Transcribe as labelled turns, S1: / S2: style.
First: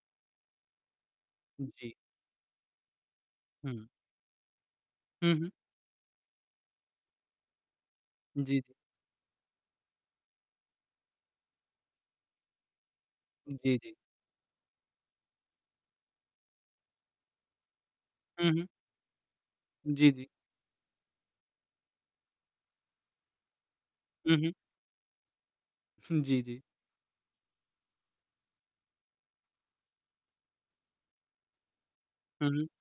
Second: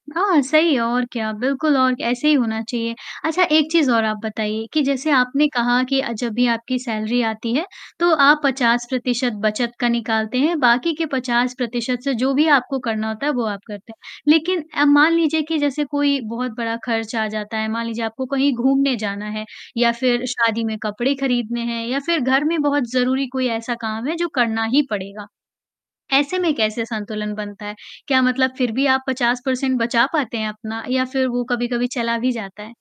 S1: हाँ, सही है और क्या बिल्कुल
S2: जी।
S1: और ऐसे ही होना चाहिए, अच्छा एक
S2: हुँ।
S1: चीज़ और आप बताइए कि जैसे
S2: हुँ,
S1: आपने
S2: हुँ।
S1: कहा कि अ, जब भी आपकी सैलरी आती है, तो आप
S2: जी, जी।
S1: 50% बचत का निकालते हैं बाकी के 50% से जो भी आपको करना होता है, वो आप
S2: जी,
S1: करते
S2: जी।
S1: हैं, लेकिन अ, मान लीजिए कि जैसे कोई बहुत बड़ा खर्च आ जाता है, मान लीजिए आपको
S2: हुँ,
S1: कहीं
S2: हुँ।
S1: घूमने जाना है या
S2: जी,
S1: फ़िर
S2: जी।
S1: शादी में कपड़े खरीदने हैं या फ़िर घर में बहुत ज़रूरी कोई ऐसा काम है जो
S2: उहुँ।
S1: करना ही पड़ेगा,
S2: हुँ,
S1: ऐसे
S2: जी,
S1: में
S2: जी।
S1: कैसे संतुलन बनता है? क्या मतलब फ़िर भी आप 50 परसेंट बचा पाते हैं अपना या फ़िर वो कभी-कभी चला भी
S2: हुँ,
S1: जाता है?
S2: हुँ।